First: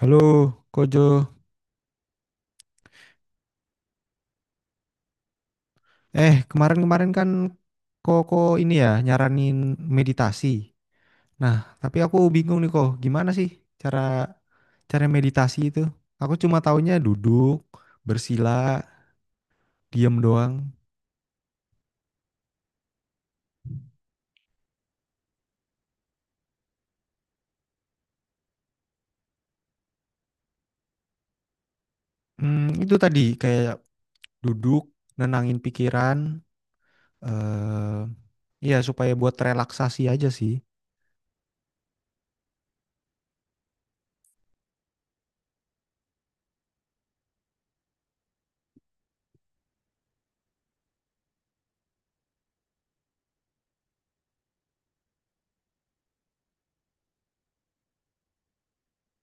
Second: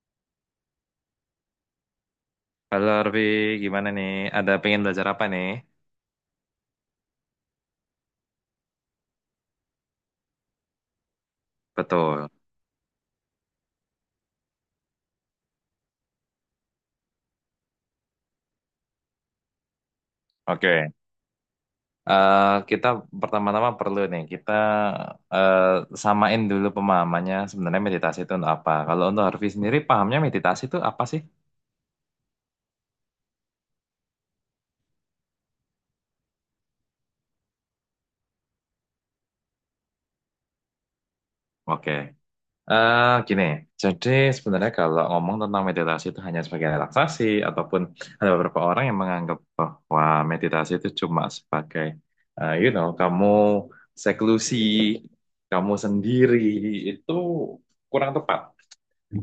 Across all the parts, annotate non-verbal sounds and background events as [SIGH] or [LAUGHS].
Halo, Kojo. Halo Arvi, gimana nih? Ada pengen belajar apa nih? Kemarin-kemarin kan Koko ini ya nyaranin meditasi. Nah, tapi aku Betul. bingung nih kok, gimana sih cara cara meditasi itu? Aku cuma taunya duduk, bersila, diam doang. Oke, Eh, kita pertama-tama perlu nih kita eh, samain dulu pemahamannya sebenarnya meditasi itu untuk apa. Kalau untuk Harvey sendiri pahamnya meditasi itu apa sih? Itu tadi kayak duduk, nenangin pikiran, eh iya supaya buat relaksasi aja sih. Oke. Gini, jadi sebenarnya kalau ngomong tentang meditasi itu hanya sebagai relaksasi, ataupun ada beberapa orang yang menganggap bahwa meditasi itu cuma sebagai, kamu seklusi, kamu sendiri, itu kurang tepat.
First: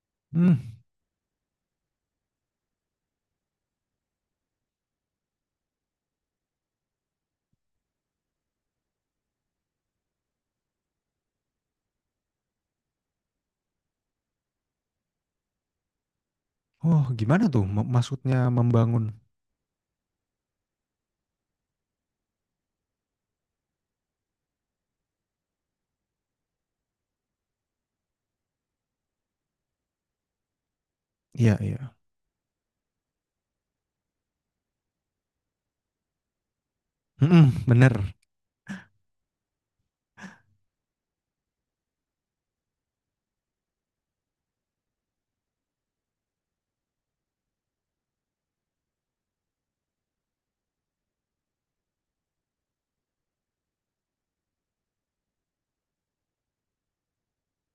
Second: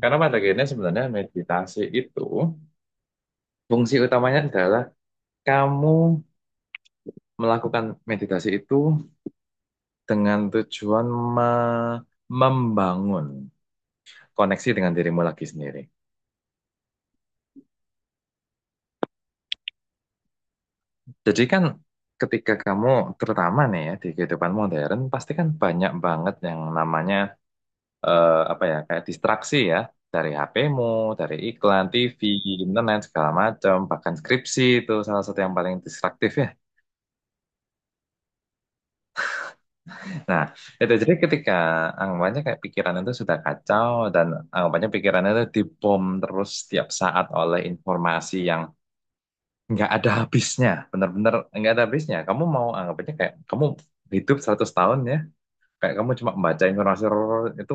Karena pada Hmm, akhirnya sebenarnya meditasi itu, fungsi utamanya adalah kamu melakukan meditasi itu dengan tujuan me- membangun koneksi dengan dirimu lagi sendiri. oh gimana tuh maksudnya membangun? Jadi kan ketika kamu terutama nih ya di kehidupan modern pasti kan banyak banget yang namanya apa ya kayak distraksi ya dari HP-mu, dari Iya, iklan, iya. TV, internet segala macam, bahkan skripsi itu salah satu yang paling distraktif ya. Mm-mm, bener. Nah, itu jadi ketika anggapannya kayak pikiran itu sudah kacau dan anggapannya pikirannya itu dibom terus setiap saat oleh informasi yang nggak ada habisnya, bener-bener nggak ada habisnya. Kamu mau anggapannya kayak kamu hidup 100 tahun ya, kayak kamu cuma membaca informasi itu,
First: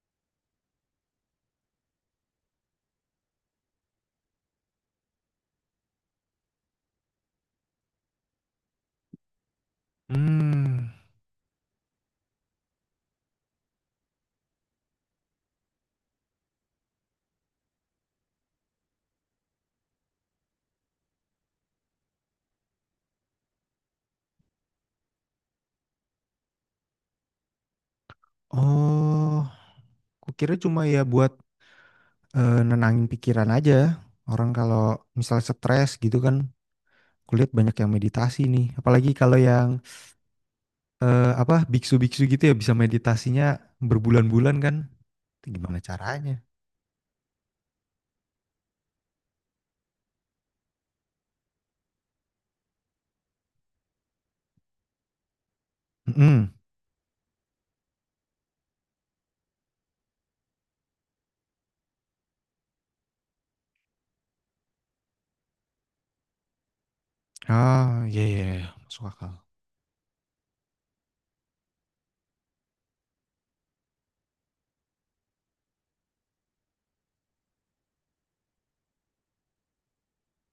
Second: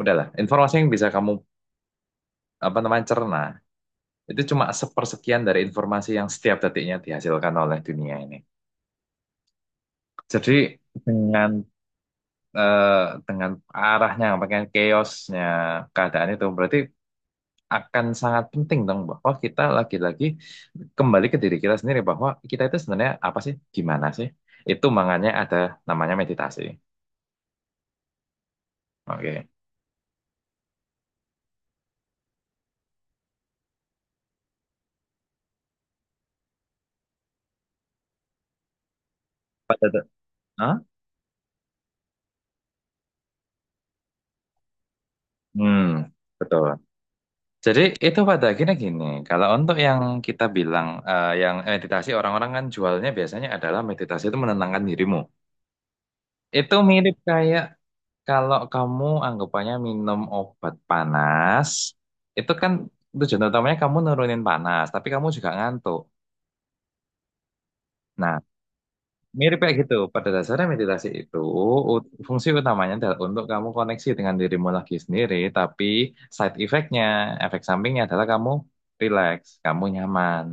udahlah informasi yang bisa kamu apa namanya cerna itu cuma sepersekian dari informasi yang setiap detiknya dihasilkan oleh dunia ini. Jadi Hmm. dengan eh, dengan arahnya pengen chaosnya keadaan itu, berarti akan sangat penting dong bahwa kita lagi-lagi kembali ke diri kita sendiri, bahwa kita itu sebenarnya apa sih, gimana sih. Itu makanya ada namanya meditasi. Oh. Oke. Kukira cuma ya buat nenangin pikiran aja. Orang kalau misalnya stres gitu kan, kulihat banyak yang meditasi nih. Apalagi kalau yang pada de- Hah? Apa biksu-biksu gitu ya bisa meditasinya berbulan-bulan kan? Itu gimana Hmm, caranya? betul. Jadi itu pada akhirnya gini, kalau untuk yang kita bilang yang meditasi orang-orang kan jualnya biasanya adalah meditasi itu menenangkan dirimu. Mm-mm. Itu mirip kayak kalau kamu anggapannya minum obat panas, itu kan tujuan utamanya kamu nurunin panas, tapi kamu juga ngantuk. Ah, iya Nah, iya iya, masuk akal. mirip kayak gitu. Pada dasarnya meditasi itu fungsi utamanya adalah untuk kamu koneksi dengan dirimu lagi sendiri, tapi side effect-nya, efek sampingnya adalah kamu relax, kamu nyaman.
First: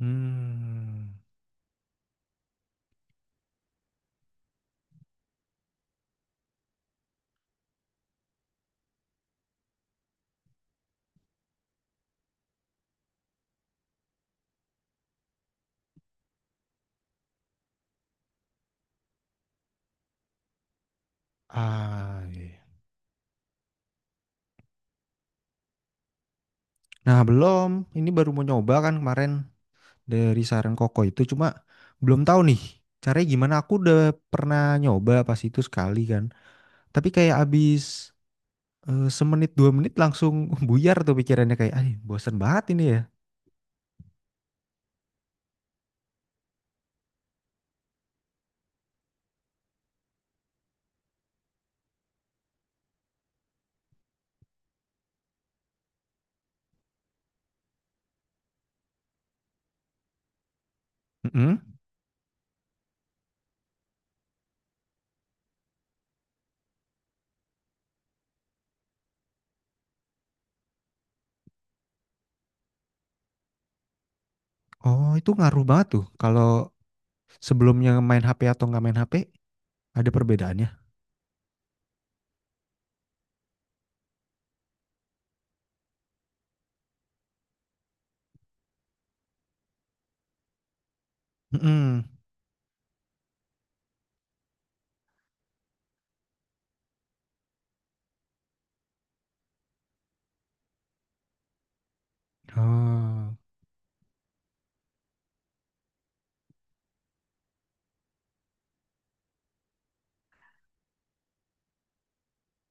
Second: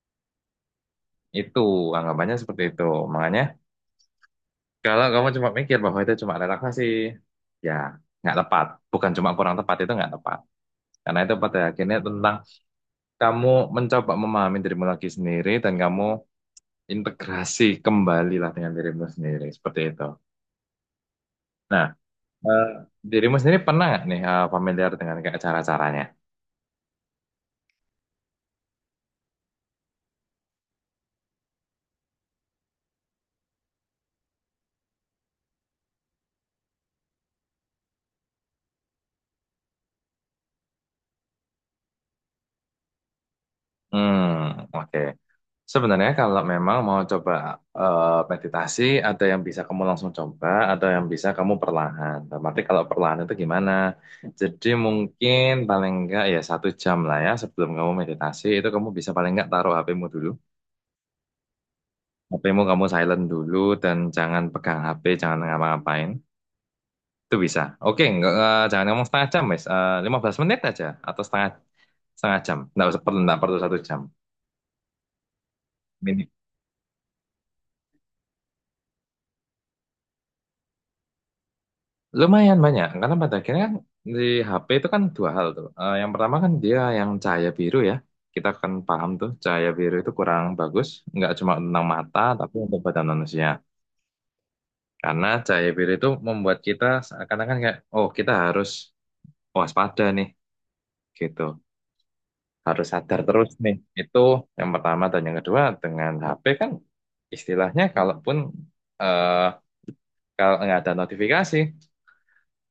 Hmm. Itu anggapannya seperti itu. Makanya kalau kamu cuma mikir bahwa itu cuma relaksasi, ya nggak tepat. Bukan cuma kurang tepat, itu nggak tepat. Karena itu pada akhirnya tentang kamu mencoba memahami dirimu lagi sendiri dan kamu integrasi kembali lah dengan dirimu sendiri. Seperti itu. Nah, Ah, iya, eh, iya. dirimu sendiri pernah nggak nih familiar dengan kayak cara-caranya? Nah, belum. Ini baru mau nyoba kan kemarin dari saran Koko itu cuma belum tahu nih caranya gimana. Aku udah pernah nyoba pas itu sekali kan. Tapi kayak abis semenit dua menit langsung [LAUGHS] buyar tuh pikirannya kayak, ah bosen banget ini ya. Hmm, oke. Sebenarnya kalau memang mau coba eh, meditasi, ada yang bisa kamu langsung coba, ada yang bisa kamu perlahan. Tapi kalau perlahan itu gimana? Jadi mungkin paling enggak ya satu jam lah ya sebelum kamu meditasi itu kamu bisa paling enggak taruh HP-mu dulu. Mm-mm. HP-mu kamu silent dulu dan jangan pegang HP, jangan ngapa-ngapain. Itu bisa. Oke, enggak, jangan ngomong setengah jam, Mas. 15 menit aja atau setengah setengah jam. Enggak usah perlu, enggak perlu satu jam. Oh itu ngaruh banget tuh. Kalau sebelumnya main HP atau nggak main HP ada perbedaannya. Lumayan banyak, karena pada akhirnya kan di HP itu kan dua hal tuh. Yang pertama kan dia yang cahaya biru ya. Kita kan paham tuh cahaya biru itu kurang bagus, nggak cuma tentang Mm-mm. mata, tapi untuk badan manusia. Karena cahaya biru itu membuat kita seakan-akan kayak, oh kita harus waspada nih, gitu. Harus sadar Oh terus nih. Itu yang pertama. Dan yang kedua, dengan HP kan istilahnya kalaupun eh kalau nggak ada notifikasi,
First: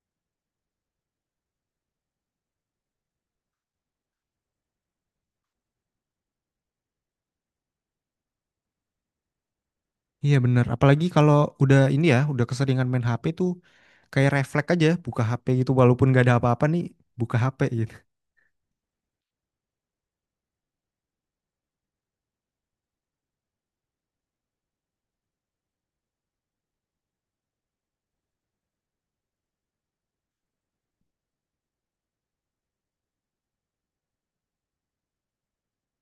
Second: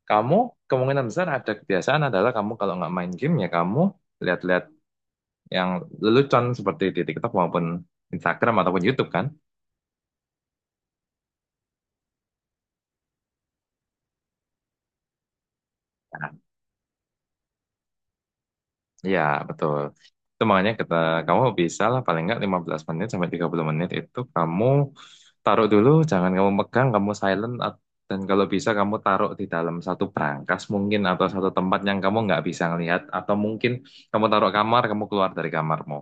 kamu kemungkinan besar ada kebiasaan adalah kamu kalau nggak main game ya kamu lihat-lihat yang lelucon seperti di TikTok maupun Instagram ataupun YouTube kan? iya bener. Apalagi kalau udah ini ya, udah keseringan main HP tuh kayak refleks aja buka HP gitu walaupun nggak Nah, ada apa-apa nih buka HP gitu. ya, betul. Itu makanya kita, kamu bisa lah paling nggak 15 menit sampai 30 menit itu kamu taruh dulu, jangan kamu pegang, kamu silent, dan kalau bisa kamu taruh di dalam satu brankas mungkin atau satu tempat yang kamu nggak bisa ngelihat, atau mungkin kamu taruh kamar, kamu keluar dari kamarmu.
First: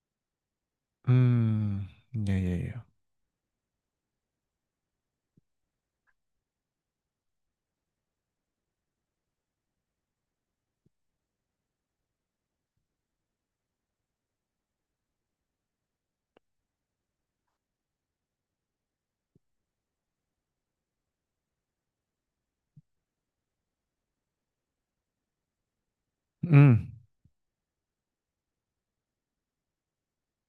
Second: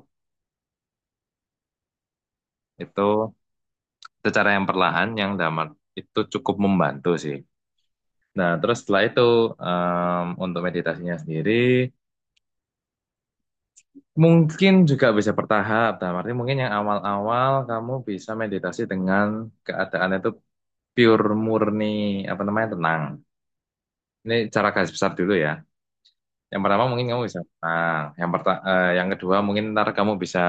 Hmm, ya ya ya. Itu secara yang perlahan yang damai itu cukup membantu sih. Nah, terus setelah itu untuk meditasinya sendiri mungkin juga bisa bertahap. Dalam arti mungkin yang awal-awal kamu bisa meditasi dengan keadaan itu pure, murni, apa namanya, tenang. Ini cara garis besar dulu ya. Yang pertama Hmm. mungkin kamu bisa tenang. Yang kedua mungkin ntar kamu bisa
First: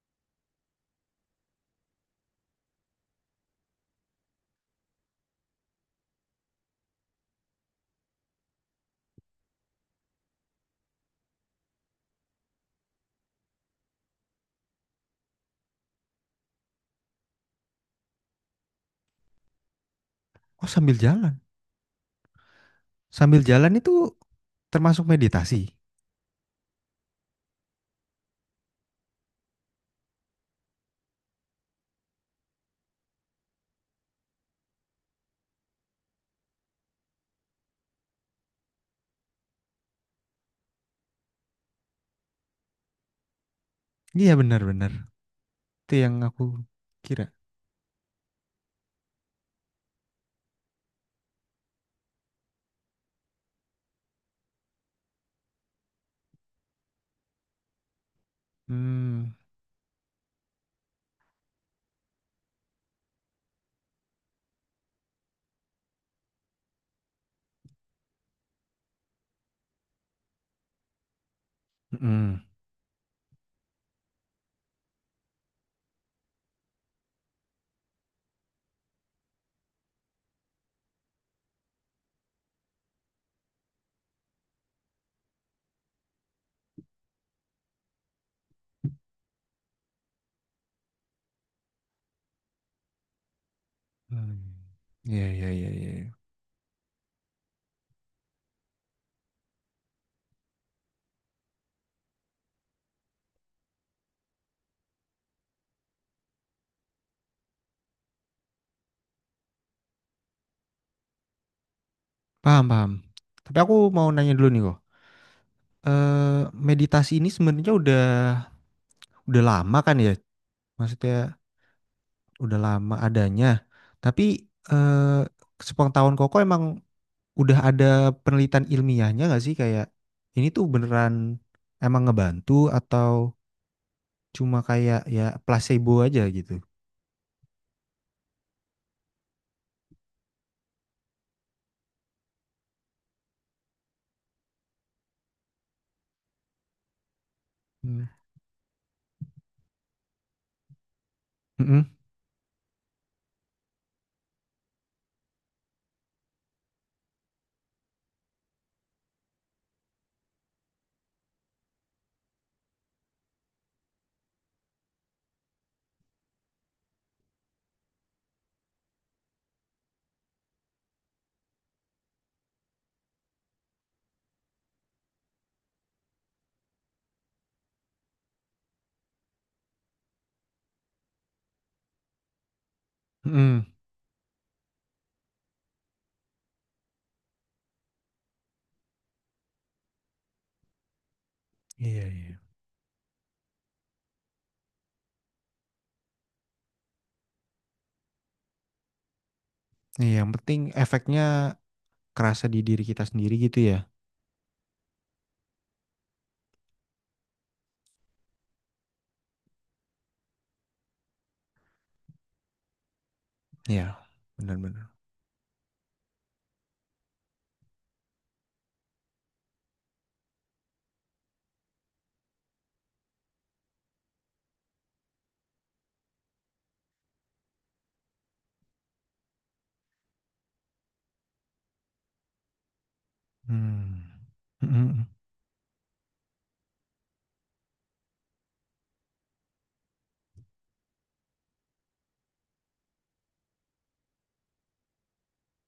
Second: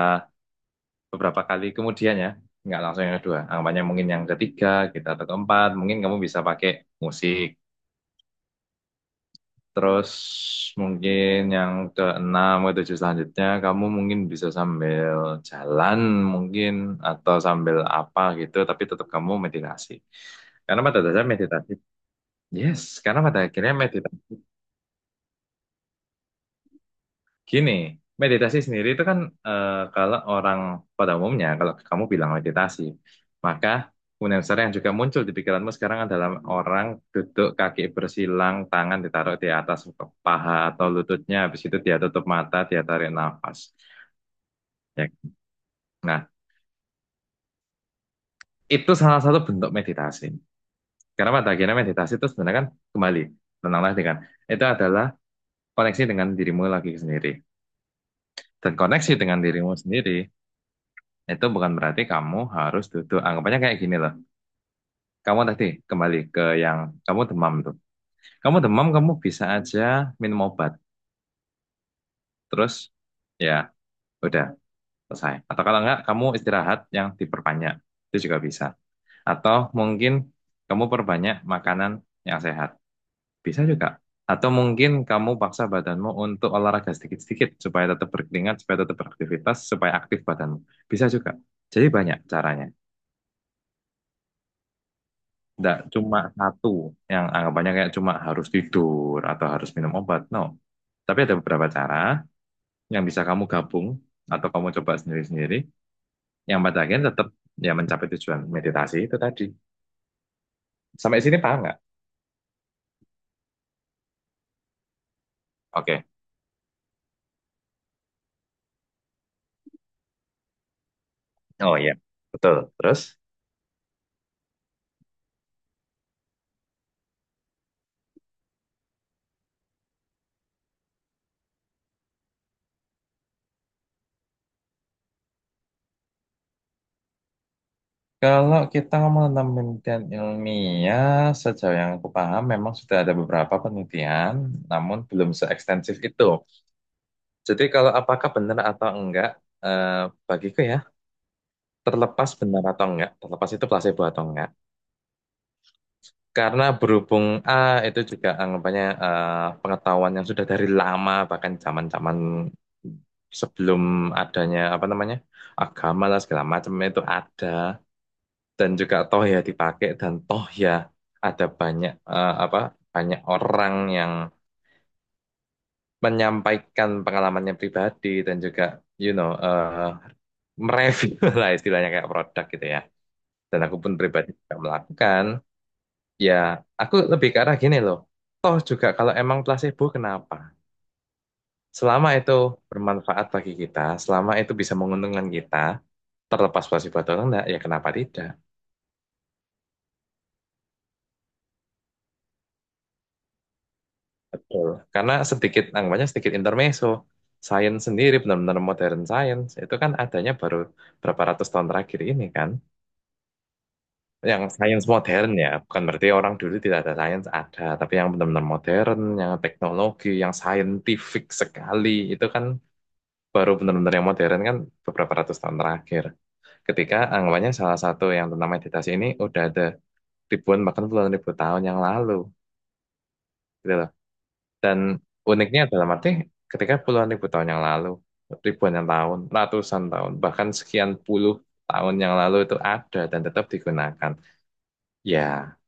beberapa kali kemudian ya. Nggak langsung yang kedua. Anggapannya mungkin yang ketiga, kita atau keempat, mungkin kamu bisa pakai musik. Terus mungkin yang keenam ke tujuh selanjutnya kamu mungkin bisa sambil jalan, mungkin, atau sambil apa gitu, tapi tetap kamu meditasi. Oh Karena pada dasarnya meditasi, yes, karena pada sambil akhirnya jalan itu meditasi. termasuk meditasi. Gini, meditasi sendiri itu kan kalau orang pada umumnya, kalau kamu bilang meditasi, maka kemudian besar yang juga muncul di pikiranmu sekarang adalah orang duduk kaki bersilang, tangan ditaruh di atas paha atau lututnya, habis itu dia tutup mata, dia tarik nafas. Iya benar-benar. Ya. Itu yang Nah, aku kira. itu salah satu bentuk meditasi. Karena pada akhirnya meditasi itu sebenarnya kan kembali, tenanglah dengan, itu adalah koneksi dengan dirimu lagi sendiri. Dan koneksi Hmm. dengan dirimu sendiri itu bukan berarti kamu harus duduk. Anggapannya kayak gini loh. Kamu tadi kembali ke yang kamu demam tuh. Kamu demam, kamu bisa aja minum obat. Mm-mm. Terus ya udah, selesai. Atau kalau enggak, kamu istirahat yang diperbanyak. Itu juga bisa. Atau mungkin kamu perbanyak makanan yang sehat. Bisa juga. Atau mungkin kamu paksa badanmu untuk olahraga sedikit-sedikit supaya tetap berkeringat, supaya tetap beraktivitas, supaya aktif badanmu. Bisa juga. Jadi banyak caranya. Hmm. Iya, iya, iya, Enggak, iya. cuma satu yang anggapannya kayak cuma harus tidur atau harus minum obat. No. Tapi ada beberapa cara yang bisa kamu gabung atau kamu coba sendiri-sendiri yang pada akhirnya tetap ya mencapai tujuan meditasi itu tadi. Sampai sini paham nggak? Paham, paham. Tapi aku mau nanya dulu nih kok. Oke. Eh, meditasi ini sebenarnya udah lama kan ya? Maksudnya Oh iya. Betul. udah lama Terus? adanya. Tapi eh, sepengetahuan Koko emang udah ada penelitian ilmiahnya nggak sih kayak ini tuh beneran emang ngebantu atau cuma kayak ya placebo aja gitu? Kalau kita ngomong tentang penelitian ilmiah, sejauh yang aku paham memang sudah ada beberapa penelitian, namun belum seekstensif itu. Jadi kalau Hmm. apakah benar atau enggak, eh, bagiku ya Mm-mm. terlepas benar atau enggak, terlepas itu placebo atau enggak. Karena berhubung A itu juga anggapannya pengetahuan yang sudah dari lama, bahkan zaman-zaman sebelum adanya apa namanya agama lah segala macam itu ada, dan juga toh ya dipakai, dan toh ya ada banyak eh, apa banyak orang yang menyampaikan pengalamannya pribadi, dan juga you know eh, mereview [LAUGHS] lah istilahnya kayak produk gitu ya. Dan Mm-mm. aku pun pribadi juga melakukan. Ya, aku lebih ke arah gini loh. Toh juga kalau emang placebo kenapa? Iya, Selama itu iya. bermanfaat bagi kita, selama itu bisa menguntungkan kita, terlepas placebo atau enggak, ya kenapa tidak? Iya, yang penting efeknya kerasa di diri kita sendiri gitu ya. Betul. Karena sedikit, anggapannya sedikit intermezzo. Sains sendiri, benar-benar modern science, itu kan adanya baru berapa ratus tahun terakhir ini kan. Iya, Yang sains benar-benar. modern ya, bukan berarti orang dulu tidak ada sains, ada. Tapi yang benar-benar modern, yang teknologi, yang scientific sekali, itu kan baru benar-benar yang modern kan beberapa ratus tahun terakhir. Ketika anggapannya salah satu yang tentang meditasi ini udah ada ribuan bahkan puluhan ribu tahun yang lalu, gitu loh. Hmm. Dan Mhm. uniknya dalam arti ketika puluhan ribu tahun yang lalu, ribuan yang tahun, ratusan tahun, bahkan sekian puluh tahun yang lalu itu ada dan tetap digunakan. Ya,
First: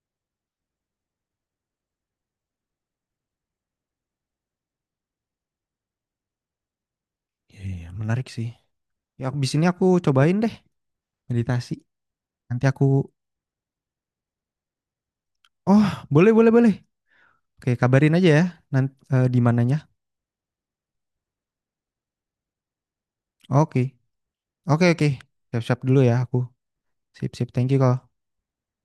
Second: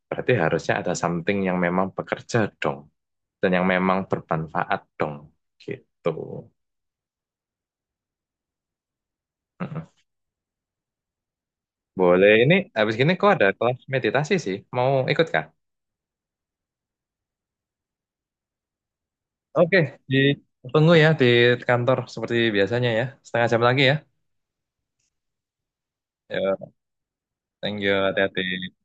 berarti harusnya ada something yang memang bekerja dong, dan yang memang bermanfaat dong, gitu. Iya, iya, menarik sih. Ya, abis ini aku cobain deh meditasi. Boleh, ini Nanti aku, habis gini kok ada kelas meditasi sih. Mau ikut kah? oh, boleh, boleh, boleh. Oke, kabarin aja ya, nanti di mananya. Oke, di tunggu ya di kantor seperti biasanya ya. Setengah jam Oke, lagi ya. oke, oke. Siap-siap dulu ya aku. Ya, Sip, sip. Thank you, thank you, Kak. hati-hati.